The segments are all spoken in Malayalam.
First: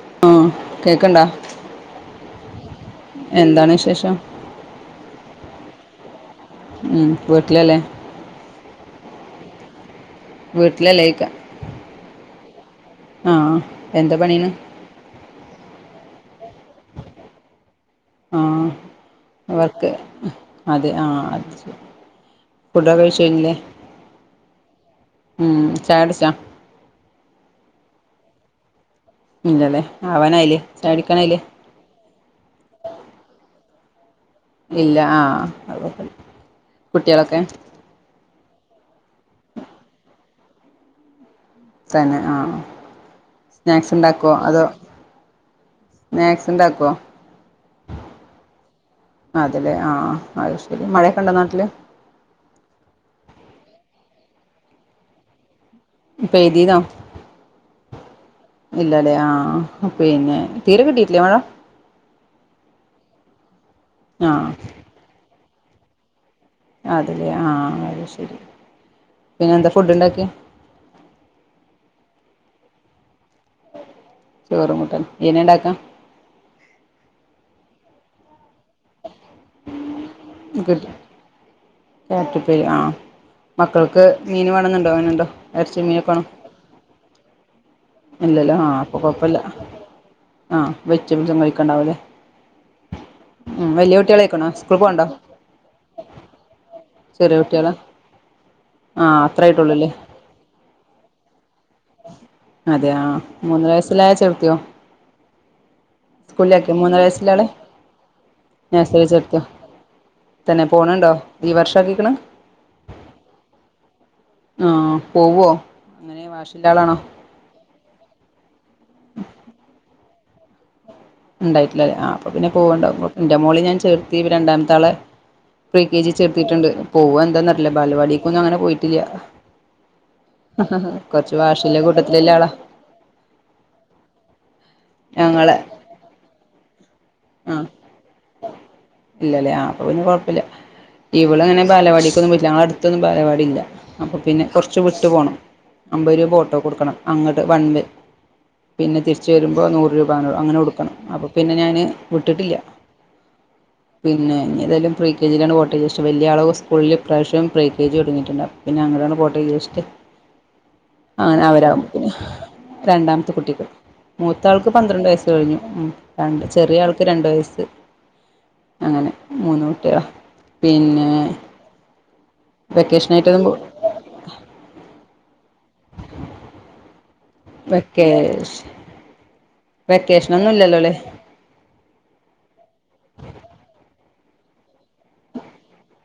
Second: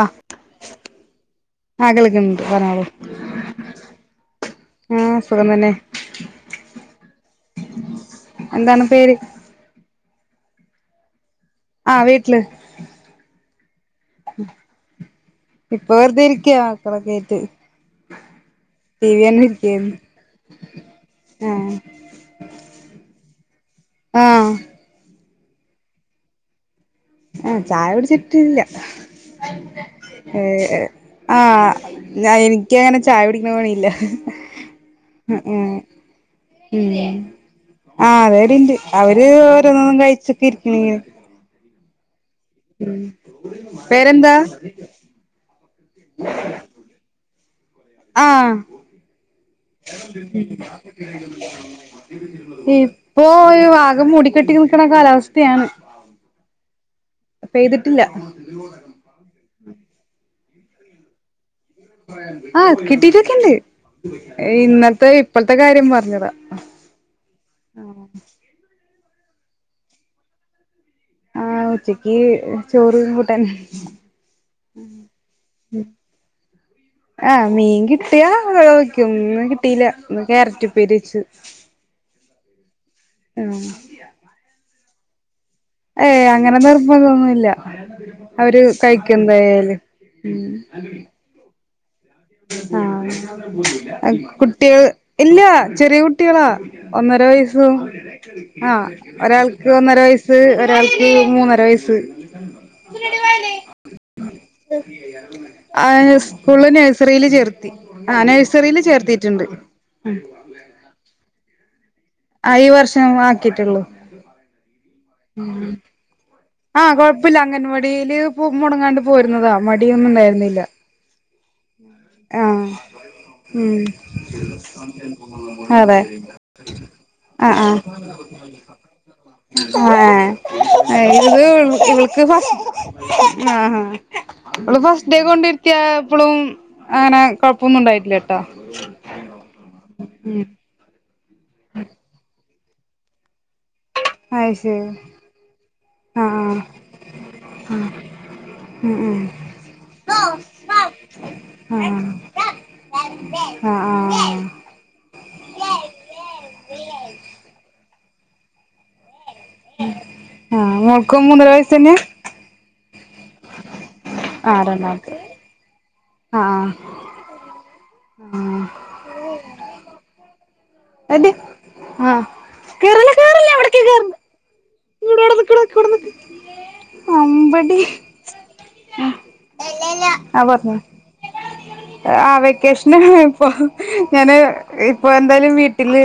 ആ കേക്കണ്ടാ ആ കേക്ക്ന്ന് ണ്ട് പറഞ്ഞളൂ. എന്താണ് വിശേഷം ആഹ സുഖം ലല്ല. ഉമ് വീട്ടിലല്ലേ? എന്താണ് പേര്? വീട്ടിലല്ലേ [unintelligible] ആഹ് വീട്ടില്. ആ എന്താ പണീണ് ഇപ്പൊ വെറുതെ ഇരിക്ക മക്കളൊ ക്കെ ആയിട്ട്. ടി വി തന്നെ ആഹ് ഒക്കെ ഇരിക്കായിരുന്നു അതെ ആ അത് ആഹ് ശരി. ഫുഡ് ക്കെ കഴിച്ചു കഴിഞ്ഞില്ലേ! ആഹ് ഉംമ് ചായ കുടിച്ചോ? ആഹ് ചായ കുടിച്ചിട്ടില്ല ഇല്ലല്ലേ ആവാനായില്ലേ ഏഹ് ചായ കുടിക്കാനായില്ലേ ആഹ് ഞാ എനിക്കങ്ങനെ ചായടിക്കാൻ കഴിയില്ല. ഇല്ല ആഹ് അ കുട്ടിളൊക്കെ. ആഹ് അവരിണ്ട് അവര് ഓരോന്നോന്നും കഴിച്ചൊക്കെ ഇരിക്കണെങ്ങനെ. തന്നെ ആഹ്. ഉമ് പേരെന്താ? മാഗ്ഗി ഉണ്ടാക്കോ? ആഹ് അതല്ലേ ആ അത് ശരി മഴയൊക്കെ ഉണ്ടോ നാട്ടില് ഇപ്പൊ വാഗം മൂടിക്കെട്ടി നിക്കണ കാലാവസ്ഥ ത്തയാണ് പെയ്തീനോ പെയ്തിട്ടില്ല അതെ ആഹ് പിന്നെ തീരെ കിട്ടീട്ടില്ലേ മഴ? ആഹ് കിട്ടീട്ടൊക്കെണ്ട് ആ ഇന്നലത്തെ ഇപ്പഴ്ത്തെ കാര്യം പറഞ്ഞതാ അതല്ലേ ആഹ് അത് ശരി പിന്നെ എന്താ ഫുഡ് ഇണ്ടാക്കിയെ? ആഹ് ഉച്ചക്ക് ചോറും [unintelligible] ചോറും കൂട്ടാനും ഇയ്യന്നെ ഉണ്ടാക്കാ ആഹ് മീൻ കിട്ടിയാ വെയ്ക്കും ഇന്ന് കിട്ടീല്ല ഇന്ന് ക്യാരറ്റ് ഉപ്പേരി വെച്ചു. ക്യാരറ്റ് ഉപ്പേരി ആഹ് മക്കൾക്ക് മീന് വേണന്ന്ണ്ടോ അങ്ങനെണ്ടോ? ഇറച്ചി മീനൊക്കെ വേണോ ഏയ് അങ്ങനെ നിർബന്ധന്നുല്ലാ ഇല്ലല്ലോ അവര് ആഹ് അപ്പൊ കഴിക്കു കൊഴപ്പല്ല എന്തായാലും ഉം [unintelligible] കഴിക്കണ്ടാവൂല്ലേ ഉം വലിയ ആഹ് എൻക് കുട്ടികളായിക്കണോ സ്കൂൾ കുട്ടിയേ പോവണ്ടോ ഇല്ല ചെറിയ കുട്ടികളാ ഒന്നര ചെറിയ കുട്ടികളാ വയസ്സും ആഹ് ഒരാൾക്ക് ഒന്നര വയസ്സ് ക്ക് ഒരാൾക്ക് മൂന്നര വയസ്സ് അതെ ആഹ് മൂന്നര വയസ്സിലായ ചേർത്തിയോ [unintelligible] സ്കൂളില് സ്കൂളിലാക്കിയോ മൂന്നര നെഴ്സറിയീല് യിൽ വയസ്സിലെ ആളെ ചേർത്തി ആഹ് നേഴ്സറിയിൽ ചേർത്തീട്ടുണ്ട് ആഹ് തെന്നെ പോണുണ്ടോ ഈ വർഷാ ആക്കിക്കണ്? ആഹ് ഈ വർഷം ആക്കിട്ടുള്ളു ആഹ് പോവോ എങ്ങനെ വാഷി ഇള്ള ആളാണോ? പ്പില്ല അങ്കൻവാടിയില് മൊടങ്ങാണ്ട് പോയിരുന്നതാ മടിയൊന്നും ഇണ്ടായിരുന്നില്ല ഇണ്ടായിട്ടില്ലല്ലേ ആഹ് അപ്പൊ പിന്നെ പോവണ്ടാവും കൊഴ് ഇന്റെ മോളേം ഞാൻ ഉം ചേർത്തി ഇപ്പോ രണ്ടാമത്താളെ ഇപ്പൊ എൽ അതെ കെ ജി യിൽ ചേർത്തിട്ടുണ്ട് പോവോ എന്തോ ആ അറീല്ല ബാലവാടിക്കൊന്നും അങ്ങനെ പോയിട്ടില്ല ആഹ് ഏഹ് കുറച്ച് വാശിയുള്ള ഇത് ഇവൾക്ക് കൂട്ടത്തിലുള്ള ആളാ ഫസ്റ്റ് ആഹ് ആഹ് ഓള് ഫസ്റ്റ് ഡേ ഞങ്ങളെ കൊണ്ടെയിരുത്തിയപ്പളും അങ്ങനെ ആ കൊഴപ്പൊന്നും ഇണ്ടായിട്ടില്ല ട്ടാ ഉം ഇവള് അങ്ങനെ ബാലവാടിക്കൊന്നും പോയിട്ടില്ല ഞങ്ങളെ അടുത്ത് ഒന്നും ബാലവാടി ഇല്ല അപ്പൊ പിന്നെ കൊറച്ച് അയ്ശരി വിട്ടു പോണം അമ്പത് ആ രൂപ ആ ഓട്ടോക്ക് കൊടുക്കണം അങ്ങോട്ട് വൺവേ ഉം പിന്നെ തിരിച്ച് വരുമ്പോ നൂറ് രൂപ അങ്ങൻ അങ്ങനെ കൊടുക്കണം അപ്പോ പിന്നെ ഞാന് ഉം ഇല്ല ആ ആ പിന്നെ ആ ഏതായാലും പ്രീ കെ ജിയിൽ ആട്ട് പോട്ടെന്ന് വിചാരിച്ചു വല്യാളെ സ്കൂളിൽ ഈ പ്രാവശ്യം പ്രീ കെ ജി തൊടങ്ങിട്ടുണ്ട് അപ്പ പിന്നെ അങ്ങട് ആണ് പോട്ടെന്ന് വിചാരിച്ചു ആഹ് മോൾക്കും അങ്ങനെ മൂന്നര അവരാവുമ്പോ വയസ്സന്നെ പിന്നെ രണ്ടാമത്തെ കുട്ടിക്ക് മൂത്ത ആഹ് ആൾക്ക് പന്ത്രണ്ട് രണ്ടാമത്തെ വയസ്സ് കഴിഞ്ഞു ഉം രണ്ട് ആഹ് ചെറിയ ആൾക്ക് പ്പോ രണ്ട് വയസ്സ് അങ്ങനെ മൂന്ന് കുട്ടികളാ പിന്നെ എടി വെക്കേഷനായിട്ട് എങ്ങും പോ ! ! ! ! ! ! ! ! ! !! ! ! ! ! ! ! ! ! ! വെക്കേഷൻ ആഹ് വെക്കേഷെനൊന്നും പറഞ്ഞോ ഇല്ലല്ലോല്ലേ? ആഹ് വെക്കേഷന് ഇപ്പൊ ഞാന് ഇപ്പൊ എന്തായാലും വീട്ടില്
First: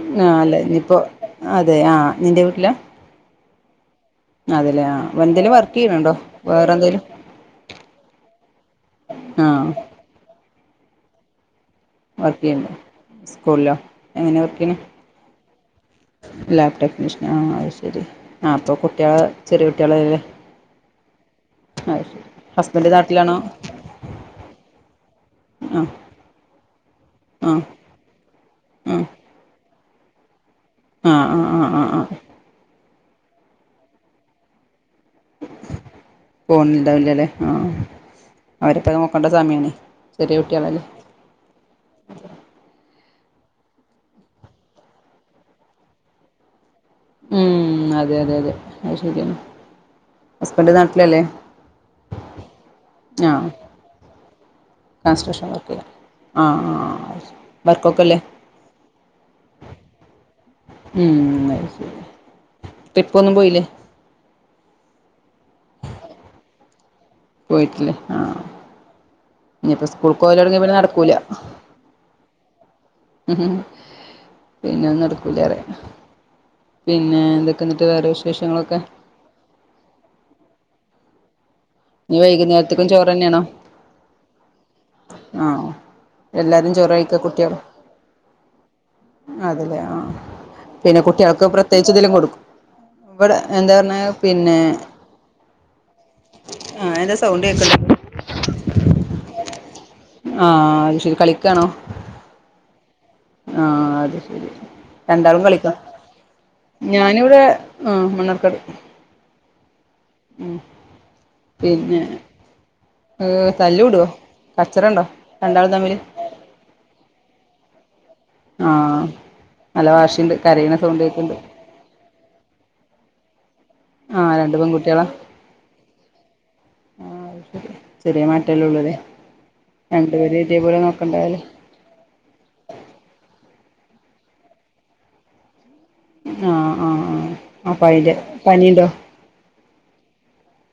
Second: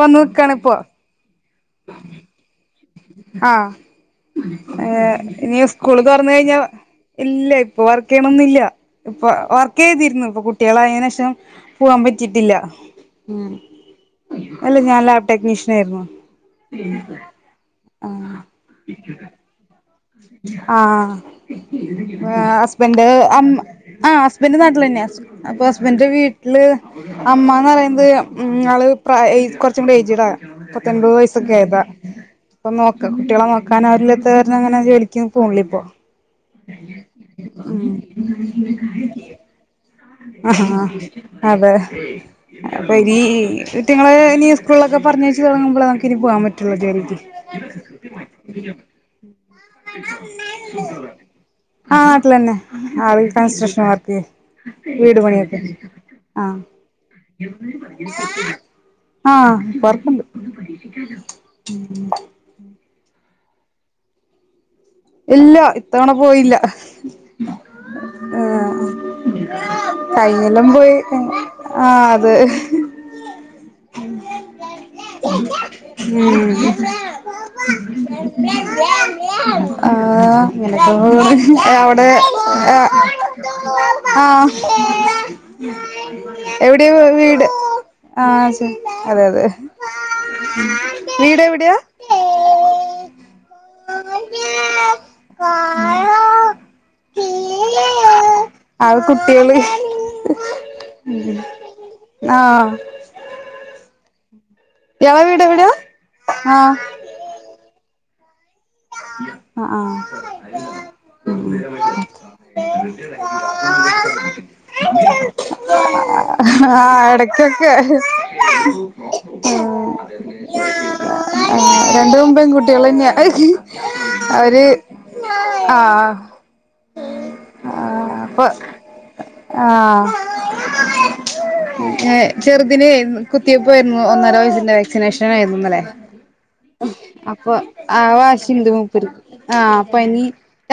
വന്ന് ആഹ് അല്ലെ നിക്കാണിപ്പോ ഇനിയിപ്പോ അതെ ആഹ് നിന്റെ വീട്ടിലാ? ആഹ് അതെല്ലേ ഏഹ് ആഹ് എന്തേലും ഇനി വർക്ക് സ്കൂള് ചെയ്യണുണ്ടോ തൊറന്നു കഴിഞ്ഞാ വേറെ എന്തേലും ഇല്ല ഇപ്പൊ വർക്ക് ചെയ്യണൊന്നില്ല ഇപ്പൊ ആഹ് വർക്ക് ചെയ്തിരുന്നു ഇപ്പൊ കുട്ടിയേള് ആയേന് ശേഷം പോവാൻ വർക്ക് പറ്റീട്ടില്ല ചെയ്യണ്ടോ സ്കൂളിലോ എങ്ങനെ വർക്കെയ്യെണെ ലാബ് ടെക്നീഷ്യൻ ആയിരുന്നു ലാബ് ടെക്നീഷ്യൻ ആഹ് അത് ശരി ആഹ് [unintelligible] കുട്ടിയാളെ ചെറിയ കുട്ടിയേള് ആഹ് ശരി ആഹ് ഹസ്ബൻഡ് നാട്ടിലാണോ അമ്മ ആഹ് ഹസ്ബൻഡ് നാട്ടിലെന്നെയാ സ് അപ്പൊ ആ ഹസ്ബൻഡൻ്റ് വീ ട്ടില് ആ അമ്മാന്ന് പറയുന്നത് ഉം ആള് ആ ആ പ്രായ ഈ കൊറച്ചും കൂടി ഏയ്ജ്ഡാ കൊ ഇപ്പൊ എൺപത് ആ വയസ്സൊക്കെ ആ ആ ആയതാ ആ അപ്പ നോക്കാ കുട്ടികളെ നോക്കാൻ ആരും ഇല്ലാത്തത് കാരണം അങ്ങനെ ജോലി ക്യാ പോൺല്യ ഇപ്പൊ പോകുന്നുണ്ടാവില്ലല്ലേ ആ അവരിപ്പോൾ നോക്കേണ്ട സമയമാണ് ചെറിയ ഉം കുട്ടികളല്ലേ ആഹ്. അതെ. അപ്പൊ ഇനി ഇറ്റിങ്ങളെ ഇനി സ്കൂളിലൊക്കെ പറഞ്ഞയ്ച്ച് തുടങ്ങുമ്പളെ നമുക്ക് ഇനി പോവാൻ പറ്റുള്ളൂ ജോലി ഉം അതെ അതെ അതെ. ശരിയാണ് ഹസ്ബൻഡ് ! നാട്ടിലല്ലേ ! ! ! ! ! ! ! ! ! ആ നാട്ടിലെന്നെ ആള് ആ കൺസ്ട്രക്ഷൻ വർക്ക് വീട് കൺസ്ട്രക്ഷൻ പണിയൊക്കെ വർക്കിലാണ് ആ ആഹ് ആ അത് ശരി വർക്കൊക്കെ അല്ലേ ആഹ്‌ വർക്കുണ്ട്. ഉം, അത് ഉം. ശരി ട്രിപ്പൊന്നും പോയിലേ? ഇല്ല ഇത്തവണ പോയില്ല. പോയിട്ടില്ലേ ആ. ഇഞ്ഞ്പ്പ സ്കൂൾക്കോവലൊടങ്ങ്യാ കഴിഞ്ഞൊല്ലം പിന്നെ പോയി നട്ക്കൂല. ആ അത് മ്. പിന്നെ ഒന്നും നടക്കൂലറ്യാ പിന്നെ എന്തൊക്ക എന്നിട്ട് വേറെ വിശേഷങ്ങളൊക്കെ? ആ അങ്ങനൊക്കേ പോണ് അവ് ടെ ഇനി വൈകുന്നേരത്തേക്കും ചോറ് തന്നെയാണോ ആ ആഹ്. ആഹ് എല്ലാരും എവിടെ ചോറ് കഴിക്കാ വീട് കുട്ടികള് ആ ശെ അതെ അതെ. അതല്ലേ ആഹ് പിന്നെ വീട് കുട്ട്യാൾക്ക് എവിടെയാ പ്രത്യേകിച്ചെത്തെലും കൊട്ക്കും ഇവ്ടെ എന്താ പർഞ്ഞേ പിന്നെ [unintelligible] ആര സൗണ്ടേക്ക്ണ്ടല്ലോ? ആത് കുട്ട്യള്. ആ അത് ശെരി കളിക്കാണോ ആ ആ അത് ശെരി. ഇയാളെ രണ്ടാളും വീട് കളിക്ക എവിടെയാ ആ ഞാനിവിടെ ആ മണ്ണാർക്കാട്. ആഹ് ആ. ഉം പിന്നെ? തല്ലൂടോ കച്ചറണ്ടോ രണ്ടാളും തമ്മില്? ആഹ് ആഹ് എടക്ക്. നല്ല വാശിയുണ്ട് കരയണ സൗണ്ട് കേൾക്കണ്ട് ക്കെട്ക്ക്. ആ രണ്ടും പെൺകുട്ട്യളെന്ന്യാ. ആഹ് രണ്ട് അവര് പെൺകുട്ടികളാ ആ ആ ചെറ്യായ മാറ്റല്ലെള്ളൂല്ലേ. ആഹ്. ചെർതിന് കുത്തിവെപ്പായിരുന്നു ഒന്നര വയസിന്റെ വാക്സിനേഷൻ ആയിരുന്നുന്നലെ. ആഹ് ആഹ് ആഹ് അപ്പൊ അയിന്റെ ആവാശി ഇണ്ട് പനിണ്ടോ മൂപ്പര്ക്ക് ആ പനി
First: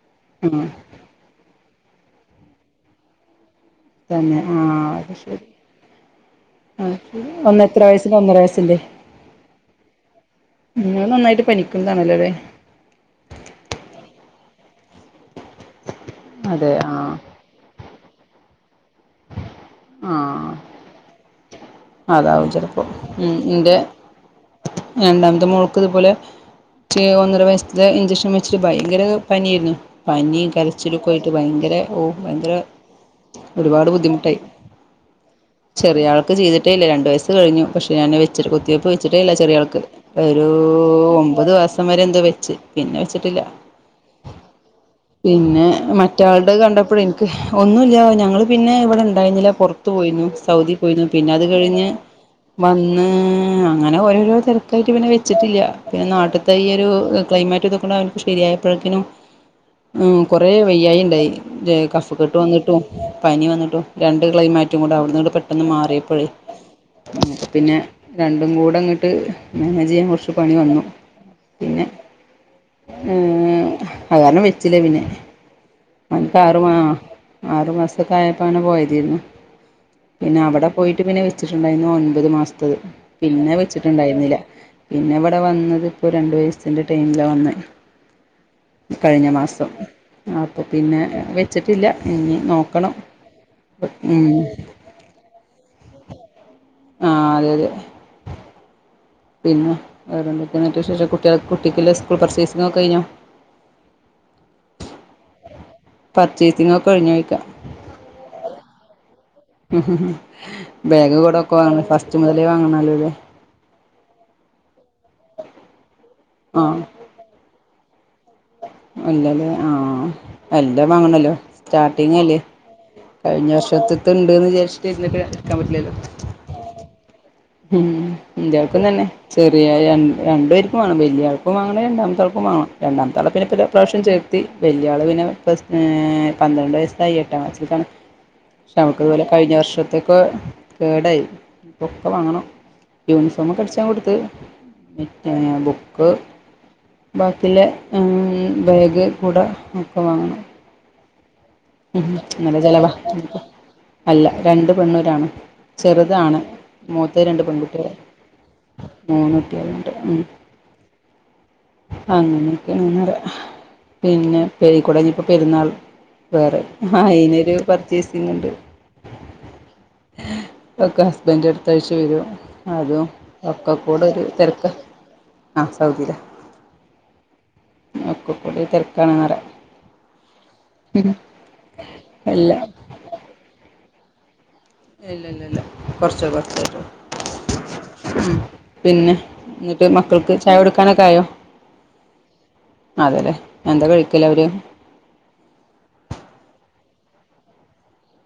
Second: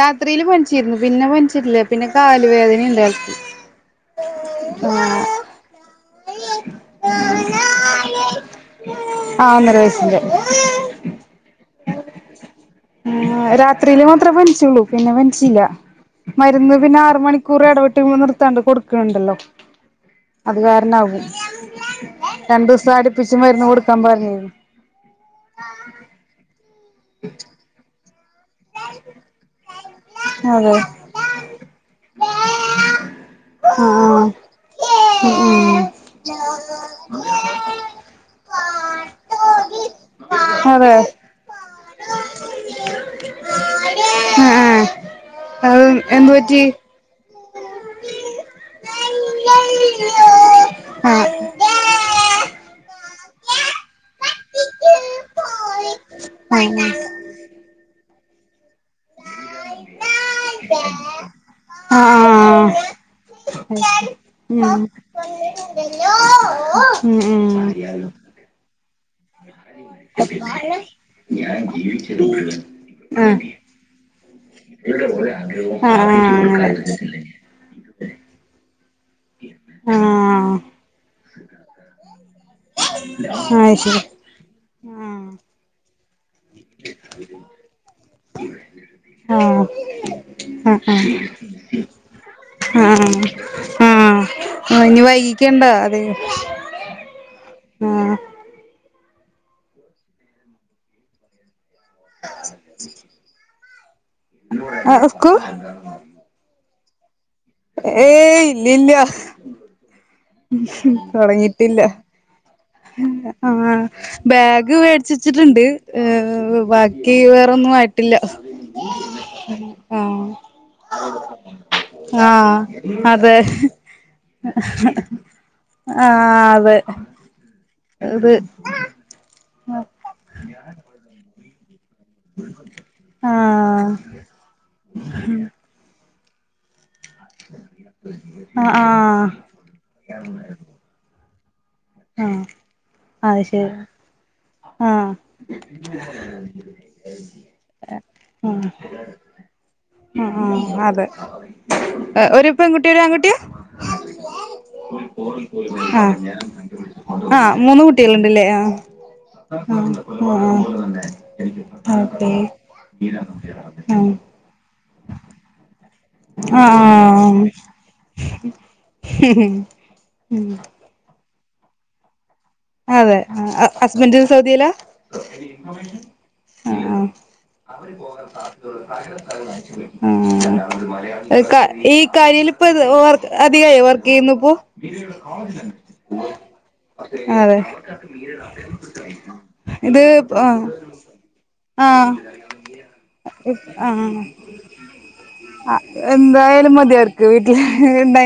രാത്രില് ആഹ് പൻച്ചിര്ന്നു. പിന്നെ പൻച്ചിട്ടില്ല പിന്നെ കാല് വേദന ഇണ്ടായിട്ടൊ തന്നെ ആ അത് ശെരി. ആ ഒന്ന എത്ര വയസ്സിന്റെ ഒന്നര വയസ്സിന്റെ? ആ ഒന്നര വയസിന്റെ. അത് നന്നായിട്ട് പനിക്കുന്നതാണല്ലോലെ. ആ രാത്രില് മാത്ര പൻച്ചുള്ളൂ പിന്നെ പൻച്ചില്ല അതെ മര്ന്ന് പിന്നെ ആഹ് ആറ് മണി ക്കൂറെടവ്ട്ട് മ്മൾ നിർത്താണ്ട് കൊടുക്ക്ണ്ടല്ലോ. ആഹ് അത് കാരണാകും അതാവും രണ്ടു ചെലപ്പോ ദിവസം അടുപ്പിച്ച് ഉം മരുന്ന് ഇന്റെ കൊടുക്കാൻ പർഞ്ഞ രണ്ടാമത്തെ മോൾക്ക് ഇത്പോലെ ഒന്നര വയസ്സ്ത്തെ ഇഞ്ചക്ഷൻ മെ ച്ച് ഭയങ്കര പന്യാരുന്നു പനിം കരച്ചിലും അതെ ക്കായിട്ട് ഭയങ്കര ഓ ഭയങ്കര ഒരുപാട് ബുദ്ധിമുട്ടായി. ചെറ്യാൾക്ക് ചെയ്തിട്ടേല്ല രണ്ട് വയസ് കഴിഞ്ഞു പക്ഷേ ഞാന് അത് വെച്ചി കുത്തിവെപ്പ് വെച്ചിട്ടേല്ല ചെറ്യാൾക്ക്. ഒരൂ അതെ ഒമ്പത് മാസം വരെ എന്തോ വെച്ച് പിന്നെ വെച്ചിട്ടില്ല. ആ ആ പിന്നെ അത് എന്ത് മറ്റാൾടെ പറ്റി കണ്ടപ്പഴേ ഒന്നുല്ല ഞങ്ങള് പിന്നെ ഇവിടെ ഉണ്ടായിരുന്നില്ല പുറത്ത് പോയിരുന്നു സൗദി പോയിരുന്നു പിന്നെ അത് കഴിഞ്ഞ് വന്ന് അങ്ങനെ ഓരോരോ തിരക്കായിട്ട് പിന്നെ വെച്ചിട്ടില്ല പിന്നെ നാട്ട് ത്തെ ആ ഈയോരു ആ ക്ലൈമാറ്റ് ഇതൊക്കൊണ്ട അവൻക്ക് ശരിയായപ്പയ്ക്കിനും ഉം കൊറെ വെയ്യായിണ്ടായി ആ കഫക്കെട്ട് വന്നിട്ടും പനി വന്നിട്ടും രണ്ട് ക്ലൈമാറ്റും കൂടെ അവിട്ന്നണ്ട് പെട്ടെന്ന് മാറിയപ്പോഴ പിന്നെ രണ്ടും കൂടെങ്ങട്ട് മാനേജയ്യാൻ കൊറച്ച്പണിവന്നു ഉം ഏഹ് അത്കാരണം വെച്ചിലെ പിന്നെ അൻക്കാർ മാ ആറു മാസക്കായപ്പാണ് പോയെ പിന്നെ പിന്നെ അവിടെ പോയിട്ട് പിന്നെ വെച്ചിട്ടുണ്ടായിരുന്നു ഒൻപത് മാസ ത്തത് പിന്നെ വെച്ചിട്ടുണ്ടായിരുന്നില്ല പിന്നെ ഇവിടെ വന്നതിപ്പോ രണ്ട് വയസ്സ് ബസിൻ്റെ ടൈമിലവന്നെ കഴിഞ്ഞമാസം അപ്പ പിന്നെ വെച്ചിട്ടില്ല ഇനിനോക്കണം ഉം ആഹ് ഇനി വൈകിക്കണ്ട അതെ ആഹ് അതെ അതെ പിന്നെ വേറെന്തക്കേന്നട്ട് വിശേഷം കുട്ട്യേൾ കുട്ടിക്കെല്ലാം സ്കൂൾ പർച്ചേസിങ്ങൊക്കെ കഴിഞ്ഞോ അഹ് സ്കൂ പർച്ചേസിങ്ങൊക്കെഴിഞ്ഞോഴിക്കാ ഏയ് ഇല്ല ഇല്ല ബാഗ് കൊടൊക്കെ വാങ്ങും തൊടങ്ങിട്ടില്ല ഫസ്റ്റ്മുതലേ വാങ്ങണല്ലോല്ലേ ആഹ് ബാഗ് മേടിച്ചച്ചിട്ടുണ്ട് ആഹ് ബാ കീ വേറൊന്നും ആയിട്ടില്ല ഇല്ലലേ ആഹ് എല്ലംവാങ്ങണല്ലോ സ്റ്റാർട്ടിങ്ല്ലേ ആഹ് അതെ കഴിഞ്ഞ വർഷത്ത്ത്തണ്ട്ന്ന് വിചാരിച്ചിട്ട് ഇരുന്നിട്ട് ഇട്ക്കാൻ പറ്റിലല്ലോ ആഹ് അതെ ഉം ഇത് ഇന്ത്യാൾക്കും തന്നെ ചെറിയ ര രണ്ടു പേർക്കും വേണം വല്യാൾക്കും വാങ്ങാണെ രണ്ടാമ ത്തോൾക്കും വാങ്ങണം രണ്ടാമത്താളെ പിന്നെ ആഹ് ഇപ്രാവശ്യം ചേർത്തി വല്യആള്പിന്നെ പ്ലസ് ഏ പന്ത്രണ്ട് വയസ് കയ്യട്ടെ എട്ടിൽക്കാണ് ആഹ് നമുക്ക്തുപോലെ ആഹ് കഴിഞ്ഞ വർഷത്തേക്ക് കേടായി ഇപ്പൊക്കെ ആഹ് വാങ്ങണം അത് യൂണിഫോമൊക്കെ ശരി അടിച്ചാൻകൊടുത്ത് ആഹ് മറ്റെ ബുക്ക് ബാക്കില്ലെ ഉ ആഹ് ബാഗ് കൂടെ ആഹ് ഒക്കെവാങ്ങണം ആഹ് അതെ ഉ ഒരു നല്ല പെൺകുട്ടി ചെലവാ ഒരു ആൺകുട്ടിയാ അല്ല രണ്ട് പെണ്ണൂരാണും ആഹ് ചെറുതാണ് മൂത്തത് രണ്ട് ആഹ് മൂന്ന് പെൺകുട്ടികൾ കുട്ടികള്ണ്ട്ല്ലേ മൂന്ന് ആഹ് കുട്ടികളുണ്ട് അതെ ക്കെണ്ന്നര പിന്നെ പേരരിക്കുട ഇനിപ്പോ പെരുന്നാൾ വേറെ ആഹ് അയിനൊരു പർച്ചേസിംഗ്ണ്ട് ഉം പ്പക്കെ ഹസ്ബൻഡ് അടുത്തആഴ്ചവരും അതെ ഹസ്ബൻഡ് സൗദിലാ ആ സൗദിയിലാണ് ആഹ് അവര് പോകാൻ ഒക്കെ കൂടെ തിരക്കാണെന്ന് പറയാം എല്ലാം സാധ്യതയുള്ളരു ! ! ! ! ! ! ! ! ! ! അധികായൊ വർക്കെയ്യുന്നുപ്പോ ഇല്ല ഇല്ല ഇല്ല കുറച്ച് കുറച്ചായിട്ടോ അതെ ഉം പിന്നെ എന്നിട്ട് മക്കൾക്ക് ചായടുക്കാനൊക്കായോ ആഹ് എന്താ ആഹ് കഴിക്കല് അവര് ആ എന്തായാലും മതി ഓര്ക്ക് വീട്ടില് ഇണ്ട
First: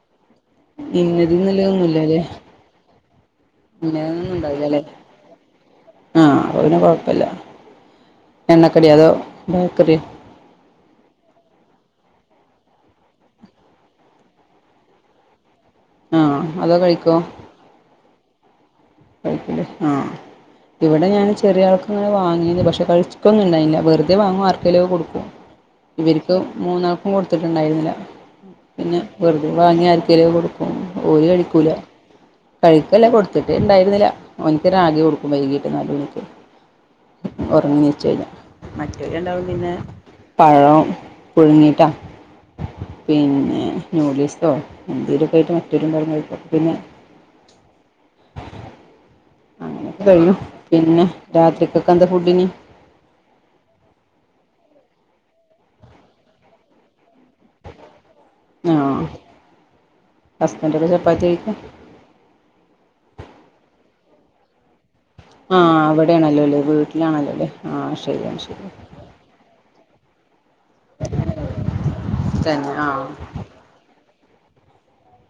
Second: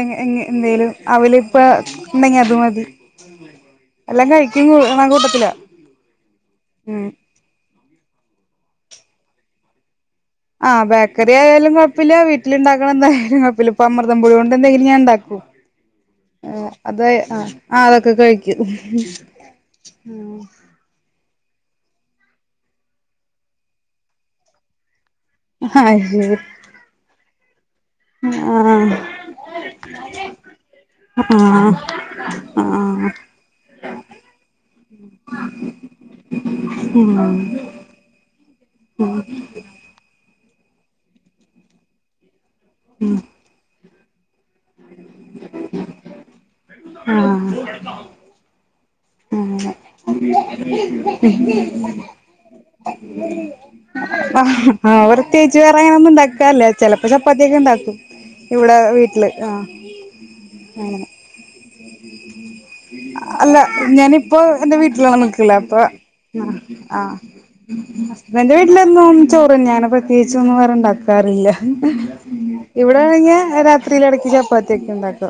എന്തേലും ഇന്നത് അവലിപ്പ ഇന്നലെയൊന്നുമില്ലല്ലേ ഉണ്ടെങ്കി അത് മതി ഇന്നതൊന്നും എല്ലംകഴിക്കും ഉണ്ടാവില്ലല്ലേ ണെ കൂട്ടത്തില ആഹ് അപ്പപിന്നെ ഉം കൊഴപ്പല്ല എണ്ണക്കടി അതോ ബേക്കറിയോ ആഹ് ബേക്കറിയായാലും കുഴപ്പില്ല വീട്ടിലിണ്ടാക്കണ എന്തായാലും കുഴപ്പില്ല ഇപ്പ അമൃതം പൊടീണ്ട് എന്തെങ്കിലും ഞാൻ ഉണ്ടാക്കും ആഹ് അതോ അത കഴിക്കോ ആഹ് അതൊക്കെ കഴിക്കും ആഹ് ഇവിടെ ഞാൻ ചെറിയാൾക്ക് അങ്ങനെ വാങ്ങിന്ന് പക്ഷെ കഴിചിട്ടൊന്നും ഉണ്ടായില്ല വെറുതെ വാങ്ങും ആർക്കേലും ഒക്കെ കൊടുക്കും ആഹ് ഇവർക്ക് മൂന്നാൾക്കും കൊടുത്തിട്ടുണ്ടായിരുന്നില്ല ആഹ് പിന്നെ വെറുതെ വാങ്ങി ആർക്കെലുമൊക്കെ കൊടുക്കും ഓര് കഴിക്കൂല ആഹ് കഴുക്കെല്ലാം ആഹ് കൊടുത്തിട്ട് ഇണ്ടായിരുന്നില്ല ഓന്ക്ക് റാഗി കൊടുക്കും വൈകീട്ട് നാല് മണിക്ക് ഉറങ്ങ വച്ച് കഴിഞ്ഞ മറ്റവരും ഉണ്ടാവും പിന്നെ പഴം പുഴുങ്ങീട്ട പിന്നെ ഇമ്ലീസ്സോ എന്തെങ്കിലൊക്കെ ഇട്ട് മറ്റ് രണ്ടാളും [unintelligible] ആഹ് അങ്ങനെയൊക്കെ [unintelligible] കഴിയും പിന്നെ രാത്രിക്കൊക്കെ എന്താ ഫുഡിന് ആഹ് പ്രത്യേകിച്ച് വേറെ അങ്ങനെ ഒന്നും ഇണ്ടാക്കാൻ ഇല്ല. ചെലപ്പോ ചപ്പാത്തിയൊക്കെ ഇണ്ടാക്കും. ഇവിടെ ആഹ് വീട്ടില് ആഹ് ഹസ്ബൻഡൊക്കെ അങ്ങനെ ചപ്പാത്തി കഴിക്കും അല്ല ഞാനിപ്പോ എന്റെ വീട്ടിലാണ് നി ക്കല് ആഹ് അപ്പോ അവിടെയാണല്ലോ അല്ലേ ആഹ് ആഹ് വീട്ടിലാണല്ലോ അല്ലേ ആഹ് ശരിയാണ് ഹസ്ബൻ്റെ ശരി വീട്ടിലെന്നും ചോറ് തന്നെയാണ് പ്രത്യേകിച്ചൊന്നും വേറെ ഇണ്ടാക്കാറില്ല. തന്നെ ആഹ് ഇവിടെണെങ്കി രാ രാത്രിയില് എടക്ക് ചപ്പാത്തിയൊക്കെ ഇണ്ടാക്ക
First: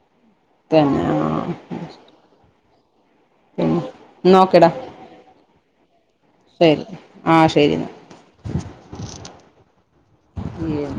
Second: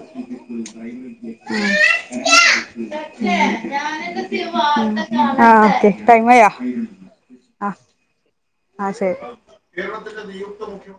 തന്നെ ആഹ് പിന്നെ എന്നാ ആഹ് ആഹ് ഓക്കെ ടൈം ആയോ ശെരി ആഹ് ശെരി ന്നാ ആഹ് ശെരി. എന്നാ